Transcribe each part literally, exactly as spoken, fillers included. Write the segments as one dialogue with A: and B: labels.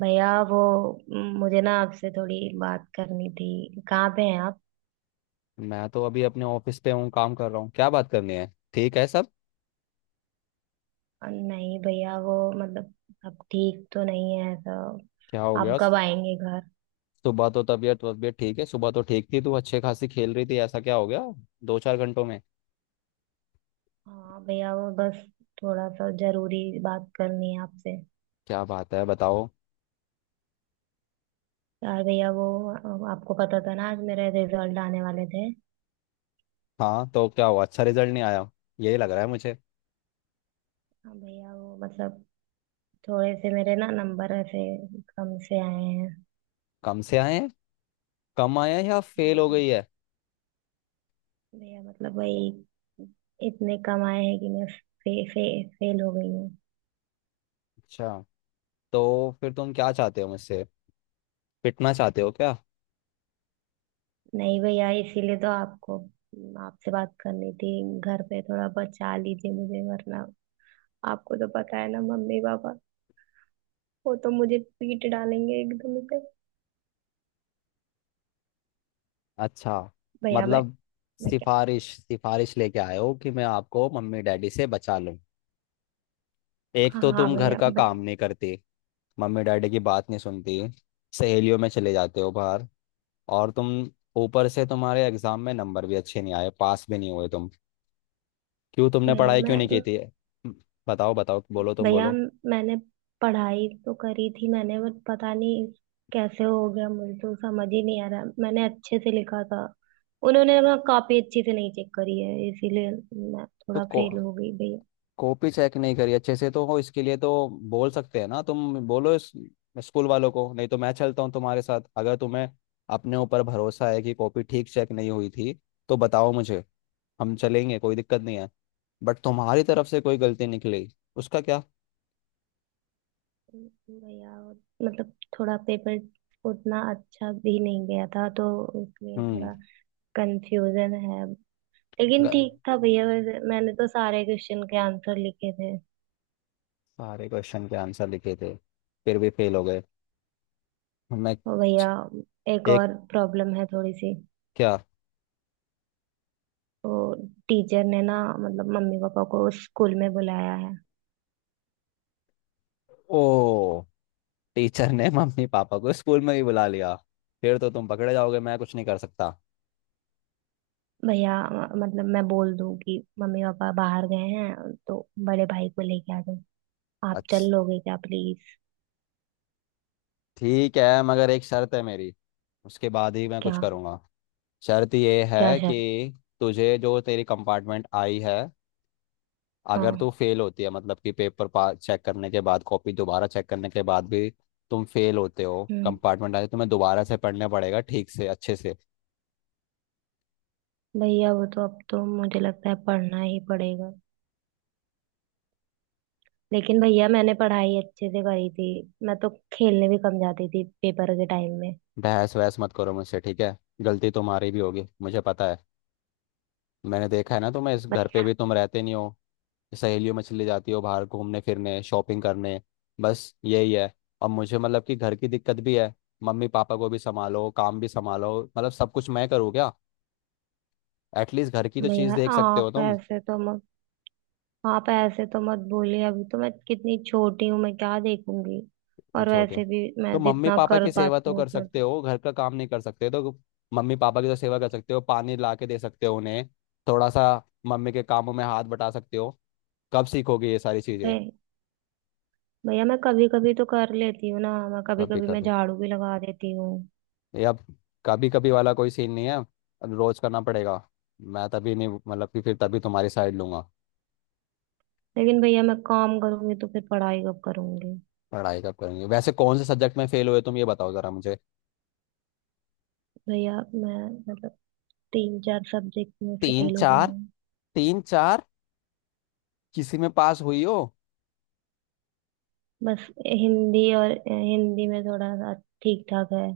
A: भैया, वो म, मुझे ना आपसे थोड़ी बात करनी थी। कहाँ पे हैं आप।
B: मैं तो अभी अपने ऑफिस पे हूँ, काम कर रहा हूँ। क्या बात करनी है? ठीक है सब?
A: नहीं भैया, वो मतलब अब ठीक तो नहीं है ऐसा।
B: क्या हो
A: आप
B: गया?
A: कब आएंगे घर।
B: सुबह तो तबीयत तबीयत ठीक है, सुबह तो ठीक थी, तू अच्छे खासी खेल रही थी, ऐसा क्या हो गया? दो चार घंटों में।
A: हाँ भैया, वो बस थोड़ा सा जरूरी बात करनी है आपसे।
B: क्या बात है, बताओ।
A: यार भैया, वो अ, आपको पता था ना आज मेरे रिजल्ट आने वाले थे।
B: हाँ, तो क्या हुआ? अच्छा, रिजल्ट नहीं आया? यही लग रहा है मुझे।
A: हाँ भैया, वो मतलब थोड़े से मेरे ना नंबर ऐसे कम से आए हैं।
B: कम से आए हैं? कम आया है या
A: हाँ
B: फेल हो
A: मतलब,
B: गई है?
A: भैया मतलब वही इतने कम आए हैं कि मैं फे, फे, फेल हो गई हूँ।
B: अच्छा। तो फिर तुम क्या चाहते हो मुझसे? पिटना चाहते हो क्या?
A: नहीं भैया, इसीलिए तो आपको आपसे बात करनी थी। घर पे थोड़ा बचा लीजिए मुझे, वरना आपको तो पता है ना मम्मी पापा वो तो मुझे पीट डालेंगे एकदम से।
B: अच्छा,
A: भैया मैं।
B: मतलब
A: मैं क्या।
B: सिफारिश सिफारिश लेके आए हो कि मैं आपको मम्मी डैडी से बचा लूँ? एक
A: हाँ,
B: तो
A: हाँ,
B: तुम घर
A: भैया
B: का काम
A: भैया।
B: नहीं करती, मम्मी डैडी की बात नहीं सुनती, सहेलियों में चले जाते हो बाहर, और तुम, ऊपर से तुम्हारे एग्जाम में नंबर भी अच्छे नहीं आए, पास भी नहीं हुए तुम। क्यों तुमने
A: भैया
B: पढ़ाई क्यों
A: मैं।
B: नहीं की थी? हम्म, बताओ, बताओ, बोलो, तुम
A: भैया,
B: बोलो।
A: मैंने पढ़ाई तो करी थी। मैंने बट पता नहीं कैसे हो गया, मुझे तो समझ ही नहीं आ रहा, मैंने अच्छे से लिखा था। उन्होंने ना कॉपी अच्छे से नहीं चेक करी है, इसीलिए मैं
B: तो
A: थोड़ा
B: को
A: फेल हो गई भैया।
B: कॉपी चेक नहीं करी अच्छे से तो, हो इसके लिए तो बोल सकते हैं ना, तुम बोलो इस स्कूल वालों को, नहीं तो मैं चलता हूँ तुम्हारे साथ, अगर तुम्हें अपने ऊपर भरोसा है कि कॉपी ठीक चेक नहीं हुई थी तो बताओ मुझे। हम चलेंगे, कोई दिक्कत नहीं है। बट तुम्हारी तरफ से कोई गलती निकली, उसका क्या?
A: भैया, वो मतलब थोड़ा पेपर उतना अच्छा भी नहीं गया था, तो इसलिए
B: हम्म।
A: थोड़ा कंफ्यूजन है। लेकिन
B: ग-
A: ठीक था भैया, वैसे मैंने तो सारे क्वेश्चन के आंसर लिखे थे।
B: सारे क्वेश्चन के आंसर लिखे थे, फिर भी फेल हो गए? मैं
A: और भैया,
B: छ-
A: एक
B: एक
A: और प्रॉब्लम है थोड़ी सी।
B: क्या?
A: तो टीचर ने ना मतलब मम्मी पापा को स्कूल में बुलाया है।
B: ओ, टीचर ने मम्मी पापा को स्कूल में ही बुला लिया? फिर तो तुम पकड़े जाओगे, मैं कुछ नहीं कर सकता।
A: भैया, म- मतलब मैं बोल दूं कि मम्मी पापा बाहर गए हैं तो बड़े भाई को लेके आ जाओ। आप चल
B: अच्छा,
A: लोगे क्या, प्लीज।
B: ठीक है, मगर एक शर्त है मेरी, उसके बाद ही मैं
A: क्या।
B: कुछ करूँगा। शर्त ये
A: क्या
B: है
A: शर्त।
B: कि तुझे जो तेरी कंपार्टमेंट आई है, अगर
A: हाँ।
B: तू फेल होती है, मतलब कि पेपर पा चेक करने के बाद, कॉपी दोबारा चेक करने के बाद भी तुम फेल होते हो,
A: हम्म।
B: कंपार्टमेंट आए, तुम्हें दोबारा से पढ़ना पड़ेगा, ठीक से, अच्छे से।
A: भैया, वो तो अब तो मुझे लगता है पढ़ना ही पड़ेगा। लेकिन भैया, मैंने पढ़ाई अच्छे से करी थी। मैं तो खेलने भी कम जाती थी पेपर के टाइम में।
B: बहस वहस मत करो मुझसे, ठीक है? गलती तुम्हारी भी होगी, मुझे पता है। मैंने देखा है ना तुम्हें, इस
A: बस
B: घर पे भी तुम रहते नहीं हो, सहेलियों में चली जाती हो बाहर घूमने फिरने, शॉपिंग करने। बस यही है। अब मुझे, मतलब कि घर की दिक्कत भी है। मम्मी पापा को भी संभालो, काम भी संभालो, मतलब सब कुछ मैं करूँ क्या? एटलीस्ट घर की तो चीज़
A: भैया,
B: देख सकते हो
A: आप
B: तुम।
A: ऐसे तो मत आप ऐसे तो मत बोलिए। अभी तो मैं कितनी छोटी हूँ, मैं क्या देखूंगी।
B: नहीं
A: और
B: छोटे हो।
A: वैसे भी
B: तो
A: मैं
B: मम्मी
A: जितना
B: पापा
A: कर
B: की सेवा
A: पाती
B: तो
A: हूँ
B: कर
A: उतना।
B: सकते हो, घर का काम नहीं कर सकते तो मम्मी पापा की तो सेवा कर सकते हो, पानी ला के दे सकते हो उन्हें, थोड़ा सा मम्मी के कामों में हाथ बटा सकते हो। कब सीखोगे ये सारी चीजें?
A: भै- भैया, मैं कभी कभी तो कर लेती हूँ ना। मैं कभी
B: कभी
A: कभी मैं
B: कभी?
A: झाड़ू भी लगा देती हूँ।
B: ये अब, कभी कभी वाला कोई सीन नहीं है, अब रोज करना पड़ेगा। मैं तभी नहीं, मतलब कि फिर तभी तुम्हारी साइड लूंगा।
A: लेकिन भैया, मैं काम करूंगी तो फिर पढ़ाई कब करूंगी।
B: पढ़ाई कब करेंगे? वैसे कौन से सब्जेक्ट में फेल हुए तुम, ये बताओ जरा मुझे।
A: भैया, मैं मतलब तीन चार सब्जेक्ट में
B: तीन
A: फेल हो गई
B: चार?
A: हूँ।
B: तीन चार? किसी में पास हुई हो?
A: बस हिंदी, और हिंदी में थोड़ा सा ठीक ठाक है।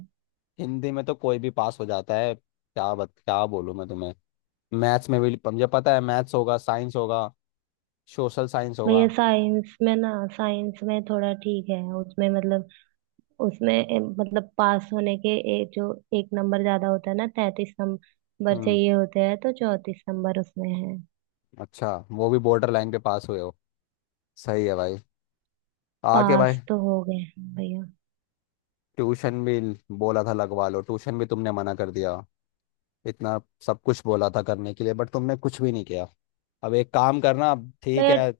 B: हिंदी में तो कोई भी पास हो जाता है, क्या बत, क्या बोलूं मैं तुम्हें। मैथ्स में भी, मुझे पता है, मैथ्स होगा, साइंस होगा, सोशल साइंस होगा।
A: भैया, साइंस में ना, साइंस में थोड़ा ठीक है। उसमें मतलब उसमें अ, मतलब पास होने के ए, जो एक नंबर ज्यादा होता है ना, तैतीस नंबर
B: हम्म
A: चाहिए होते हैं, तो चौतीस नंबर उसमें है।
B: अच्छा, वो भी बॉर्डर लाइन पे पास हुए हो। सही है भाई। आगे
A: पास
B: भाई,
A: तो हो गए हैं भैया।
B: ट्यूशन भी बोला था लगवा लो, ट्यूशन भी तुमने मना कर दिया। इतना सब कुछ बोला था करने के लिए, बट तुमने कुछ भी नहीं किया। अब एक काम करना, अब ठीक
A: भैया,
B: है।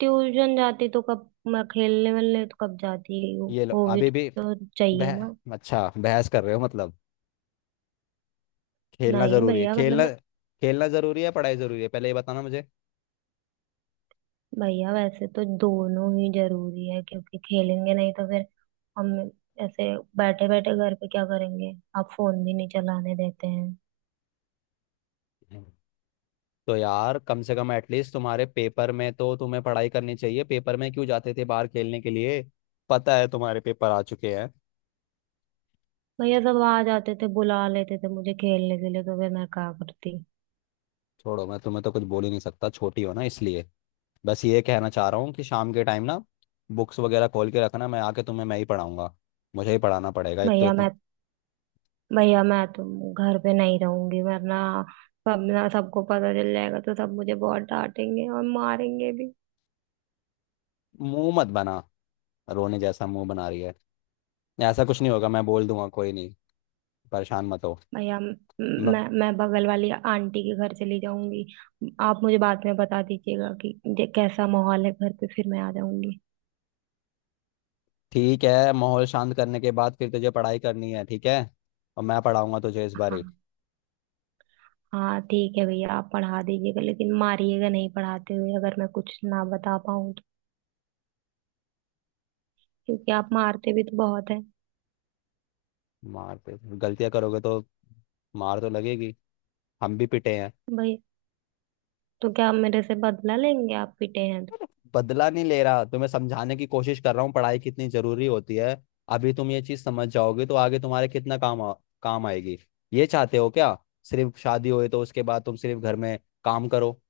A: ट्यूशन जाती तो कब, मैं खेलने वेलने तो कब जाती हूँ,
B: ये लो
A: वो भी
B: अभी भी।
A: तो
B: बह
A: चाहिए ना।
B: अच्छा, बहस कर रहे हो मतलब? खेलना
A: नहीं
B: जरूरी है,
A: भैया, मतलब
B: खेलना?
A: मैं।
B: खेलना जरूरी है, पढ़ाई जरूरी है, पहले ये बताना मुझे।
A: भैया, वैसे तो दोनों ही जरूरी है क्योंकि खेलेंगे नहीं तो फिर हम ऐसे बैठे बैठे घर पे क्या करेंगे। आप फोन भी नहीं चलाने देते हैं।
B: तो यार कम से कम एटलीस्ट तुम्हारे पेपर में तो तुम्हें पढ़ाई करनी चाहिए, पेपर में क्यों जाते थे बाहर खेलने के लिए? पता है तुम्हारे पेपर आ चुके हैं।
A: भैया, सब आ जाते थे बुला लेते थे मुझे खेलने के लिए, तो फिर मैं क्या करती।
B: छोड़ो, मैं तुम्हें तो कुछ बोल ही नहीं सकता, छोटी हो ना इसलिए। बस ये कहना चाह रहा हूँ कि शाम के टाइम ना, बुक्स वगैरह खोल के रखना, मैं आके तुम्हें मैं ही पढ़ाऊंगा। मुझे ही पढ़ाना पड़ेगा, एक तो
A: भैया
B: इतनी।
A: मैं। भैया, मैं तो घर पे नहीं रहूंगी, वरना सब ना, सबको पता चल जाएगा तो सब मुझे बहुत डांटेंगे और मारेंगे भी।
B: मुंह मत बना, रोने जैसा मुंह बना रही है। ऐसा कुछ नहीं होगा, मैं बोल दूंगा, कोई नहीं, परेशान मत हो।
A: या
B: म-
A: मैं मैं बगल वाली आंटी के घर चली जाऊंगी। आप मुझे बाद में बता दीजिएगा कि जे- कैसा माहौल है घर पे, फिर मैं आ जाऊंगी।
B: ठीक है, माहौल शांत करने के बाद फिर तुझे पढ़ाई करनी है, ठीक है? और मैं पढ़ाऊंगा तुझे इस बार ही।
A: हाँ। हाँ ठीक है भैया, आप पढ़ा दीजिएगा लेकिन मारिएगा नहीं पढ़ाते हुए, अगर मैं कुछ ना बता पाऊँ तो, क्योंकि आप मारते भी तो बहुत है।
B: मारते? गलतियाँ करोगे तो मार तो लगेगी, हम भी पिटे हैं।
A: भैया, तो क्या आप मेरे से बदला लेंगे, आप पिटे हैं तो।
B: बदला नहीं ले रहा, तुम्हें समझाने की कोशिश कर रहा हूँ पढ़ाई कितनी जरूरी होती है। अभी तुम ये चीज समझ जाओगे तो आगे तुम्हारे कितना काम आ, काम आएगी। ये चाहते हो क्या, सिर्फ शादी होए तो उसके बाद तुम सिर्फ घर में काम करो?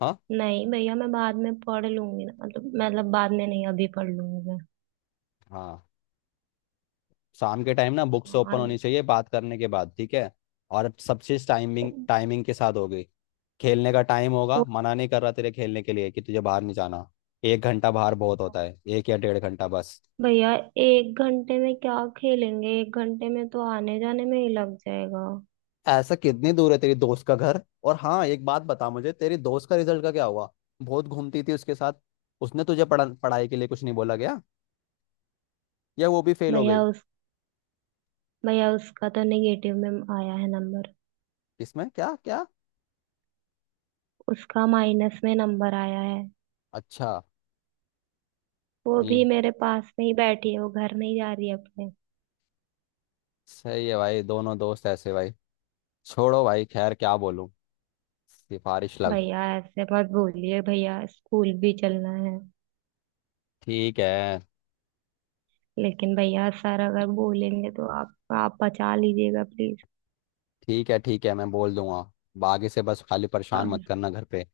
B: हाँ।
A: नहीं भैया, मैं बाद में पढ़ लूंगी ना मतलब मतलब बाद में नहीं, अभी पढ़ लूंगी मैं।
B: हाँ, शाम के टाइम ना बुक्स ओपन
A: हाँ।
B: होनी चाहिए बात करने के बाद, ठीक है? और सब चीज टाइमिंग टाइमिंग के साथ होगी। खेलने का टाइम होगा,
A: वो
B: मना नहीं कर रहा तेरे खेलने के लिए कि तुझे बाहर नहीं जाना। एक घंटा बाहर बहुत होता है, एक या डेढ़ घंटा बस।
A: भैया, एक घंटे में क्या खेलेंगे, एक घंटे में तो आने जाने में ही लग जाएगा।
B: ऐसा कितनी दूर है तेरी दोस्त का घर? और हाँ, एक बात बता मुझे, तेरी दोस्त का रिजल्ट का क्या हुआ? बहुत घूमती थी उसके साथ। उसने तुझे पढ़ा पढ़ाई के लिए कुछ नहीं बोला गया? या वो भी फेल हो
A: भैया
B: गई?
A: उस। भैया, उसका तो नेगेटिव में आया है नंबर।
B: किसमें, क्या क्या?
A: उसका माइनस में नंबर आया है।
B: अच्छा।
A: वो भी
B: ये
A: मेरे पास में ही बैठी है, वो घर नहीं जा रही है अपने।
B: सही है भाई, दोनों दोस्त ऐसे भाई। छोड़ो भाई, खैर क्या बोलूं। सिफारिश लग
A: भैया, ऐसे मत बोलिए भैया, स्कूल भी चलना है।
B: ठीक है,
A: लेकिन भैया, सर अगर बोलेंगे तो आप आप बचा लीजिएगा प्लीज।
B: ठीक है। ठीक है, मैं बोल दूंगा। बागी से बस, खाली परेशान मत करना घर पे।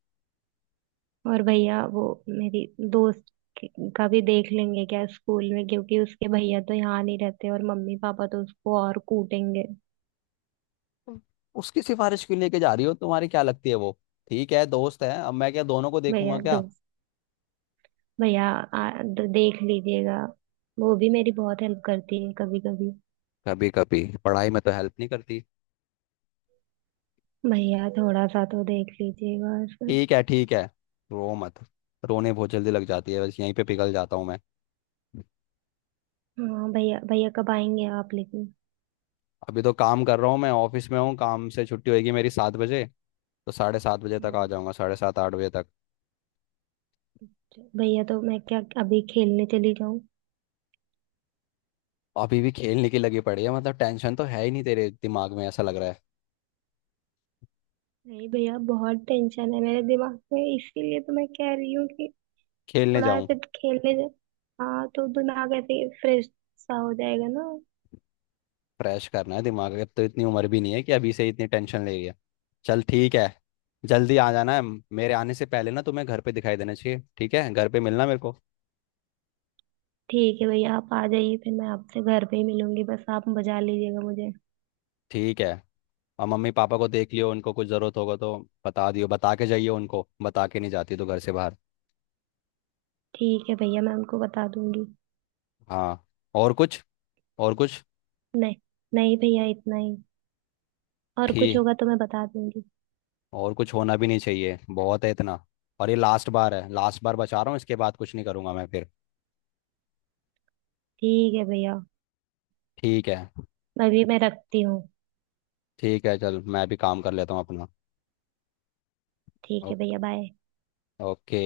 A: और भैया, वो मेरी दोस्त के- का भी देख लेंगे क्या स्कूल में, क्योंकि उसके भैया तो यहाँ नहीं रहते और मम्मी पापा तो उसको और कूटेंगे।
B: हम्म। उसकी सिफारिश क्यों लेके जा रही हो? तुम्हारी क्या लगती है वो? ठीक है, दोस्त है, अब मैं क्या दोनों को देखूंगा
A: भैया
B: क्या?
A: दोस्त। भैया, आ, द- देख लीजिएगा। वो भी मेरी बहुत हेल्प करती है कभी कभी।
B: कभी कभी पढ़ाई में तो हेल्प नहीं करती।
A: भैया, थोड़ा सा तो देख लीजिएगा इसका।
B: ठीक है, ठीक है, रो मत। रोने बहुत जल्दी लग जाती है, बस यहीं पे पिघल जाता हूँ मैं।
A: हाँ भैया, भैया कब आएंगे आप लेकिन।
B: अभी तो काम कर रहा हूँ, मैं ऑफिस में हूँ, काम से छुट्टी होगी मेरी सात बजे, तो साढ़े सात बजे तक आ
A: हाँ
B: जाऊंगा, साढ़े सात आठ बजे तक।
A: भैया, तो मैं क्या अभी खेलने चली जाऊं।
B: अभी भी खेलने की लगी पड़ी है, मतलब टेंशन तो है ही नहीं तेरे दिमाग में ऐसा लग रहा है।
A: नहीं भैया, बहुत टेंशन है मेरे दिमाग में, इसीलिए तो मैं कह रही हूँ कि
B: खेलने
A: थोड़ा
B: जाऊं?
A: ऐसे खेलने से। हाँ, तो दिमाग ऐसे फ्रेश सा हो जाएगा ना।
B: फ्रेश करना है दिमाग? अब तो इतनी उम्र भी नहीं है कि अभी से इतनी टेंशन ले रही है। चल, ठीक है। जल्दी आ जाना है, मेरे आने से पहले ना तुम्हें घर पे दिखाई देना चाहिए, ठीक है? घर पे मिलना मेरे को।
A: ठीक है भैया, आप आ जाइए फिर मैं आपसे घर पे ही मिलूंगी, बस आप बजा लीजिएगा मुझे।
B: ठीक है। और मम्मी पापा को देख लियो, उनको कुछ ज़रूरत होगा तो बता दियो, बता के जाइए उनको, बता के नहीं जाती तो घर से बाहर।
A: ठीक है भैया, मैं उनको बता दूंगी।
B: हाँ, और कुछ? और कुछ?
A: नहीं, नहीं भैया, इतना ही। और कुछ
B: ठीक।
A: होगा तो मैं बता दूंगी।
B: और कुछ होना भी नहीं चाहिए, बहुत है इतना। और ये लास्ट बार है, लास्ट बार बचा रहा हूँ, इसके बाद कुछ नहीं करूँगा मैं फिर।
A: ठीक है भैया,
B: ठीक है।
A: अभी मैं रखती हूँ।
B: ठीक है चल, मैं भी काम कर लेता हूँ अपना।
A: ठीक है
B: ओ-
A: भैया, बाय।
B: ओके।